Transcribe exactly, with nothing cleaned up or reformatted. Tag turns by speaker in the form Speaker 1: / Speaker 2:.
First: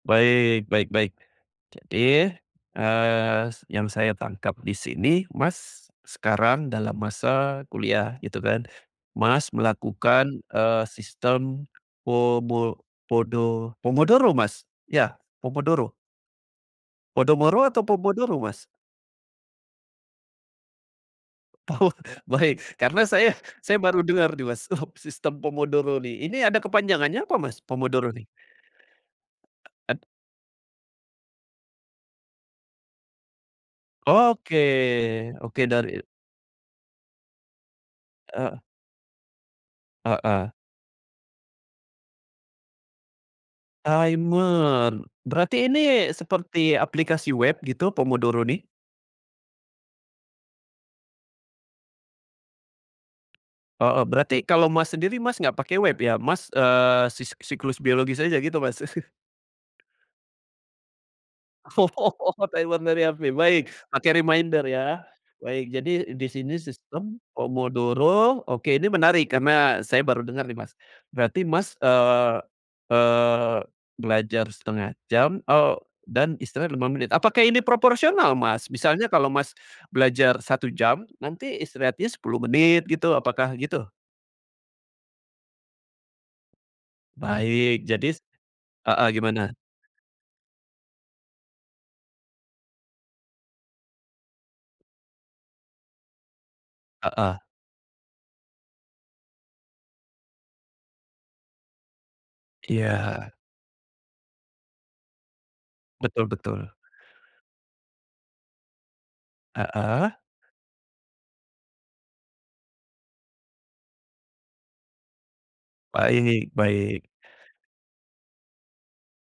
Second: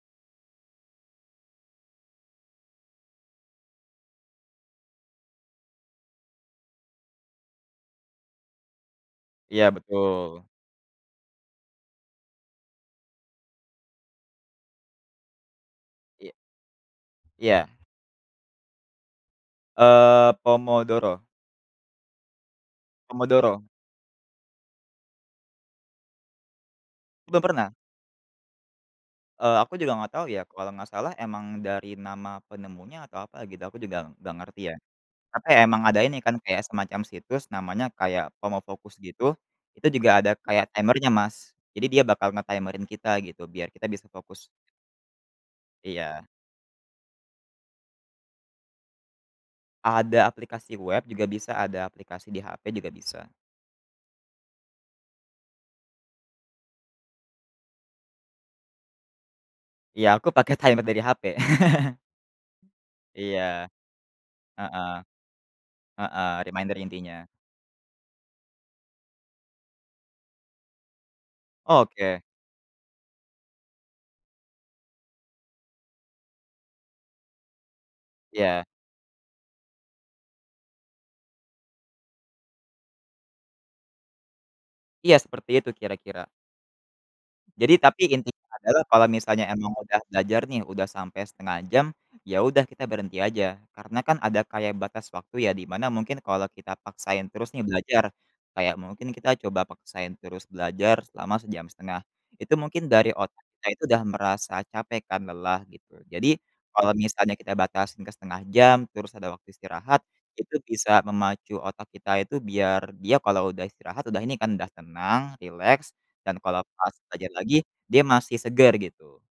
Speaker 1: Baik baik baik. Jadi, eee, yang saya tangkap di sini Mas, sekarang dalam masa kuliah gitu kan. Mas,
Speaker 2: Iya,
Speaker 1: melakukan,
Speaker 2: betul.
Speaker 1: eee, sistem pomo podo pomodoro Mas? Iya, pomodoro?
Speaker 2: Iya.
Speaker 1: Podomoro
Speaker 2: Iya.
Speaker 1: atau pomodoro Mas?
Speaker 2: Eee, pomodoro.
Speaker 1: Oh, baik. Karena saya
Speaker 2: Pomodoro.
Speaker 1: saya baru dengar nih Mas, sistem pomodoro nih. Ini ada kepanjangannya apa
Speaker 2: Belum
Speaker 1: Mas,
Speaker 2: pernah?
Speaker 1: pomodoro nih?
Speaker 2: Eee, aku
Speaker 1: Eee,
Speaker 2: juga
Speaker 1: ad
Speaker 2: enggak tahu ya. Kalau enggak salah emang dari nama penemunya atau apa gitu aku juga enggak
Speaker 1: Oke,
Speaker 2: ngerti ya. Apa ya,
Speaker 1: oke
Speaker 2: emang ada
Speaker 1: dari
Speaker 2: ini kan kayak semacam situs namanya kayak
Speaker 1: Eee.
Speaker 2: Pomofocus gitu, itu juga ada
Speaker 1: Heeh.
Speaker 2: kayak timer-nya Mas, jadi dia bakal nge-timer-in kita gitu, biar kita bisa fokus.
Speaker 1: Timer, berarti ini
Speaker 2: Iya.
Speaker 1: seperti aplikasi web gitu, pomodoro nih?
Speaker 2: Ada aplikasi web, juga bisa ada aplikasi di HP, juga bisa.
Speaker 1: Heeh. Berarti kalau Mas, sendiri Mas, enggak pakai web ya? Mas, eee, sis siklus biologis aja gitu Mas?
Speaker 2: Iya aku pakai timer dari HP.
Speaker 1: Oh, timer dari HP.
Speaker 2: Iya.
Speaker 1: Baik. Pakai reminder
Speaker 2: Heeh.
Speaker 1: ya. Baik. Jadi di
Speaker 2: Heeh.
Speaker 1: sini
Speaker 2: Reminder intinya.
Speaker 1: sistem pomodoro. Oke, ini menarik karena saya baru dengar nih Mas, berarti Mas,
Speaker 2: Oke.
Speaker 1: eee eee, belajar setengah jam, eee, dan istirahat lima menit. Apakah ini proporsional
Speaker 2: Ya.
Speaker 1: Mas? Misalnya kalau Mas, belajar satu jam nanti istirahatnya sepuluh menit, gitu. Apakah gitu?
Speaker 2: Iya, seperti itu kira-kira. Jadi,
Speaker 1: Baik
Speaker 2: tapi
Speaker 1: jadi s
Speaker 2: intinya adalah kalau
Speaker 1: heeh,
Speaker 2: misalnya
Speaker 1: gimana?
Speaker 2: emang udah belajar nih, udah sampai setengah jam ya udah kita berhenti aja. Karena kan, ada kayak batas waktu ya di mana mungkin, kalau kita paksain
Speaker 1: Heeh.
Speaker 2: terus nih belajar, kayak mungkin kita coba paksain terus belajar selama sejam setengah, itu mungkin dari
Speaker 1: Iya.
Speaker 2: otak kita itu udah merasa capek kan lelah, gitu.
Speaker 1: Betul
Speaker 2: Jadi,
Speaker 1: betul.
Speaker 2: kalau misalnya kita batasin ke setengah jam terus ada waktu istirahat,
Speaker 1: Heeh.
Speaker 2: itu bisa memacu otak kita itu biar dia kalau udah istirahat udah ini kan udah tenang, rileks, dan
Speaker 1: Baik,
Speaker 2: kalau pas
Speaker 1: baik.
Speaker 2: belajar lagi, dia masih segar, gitu.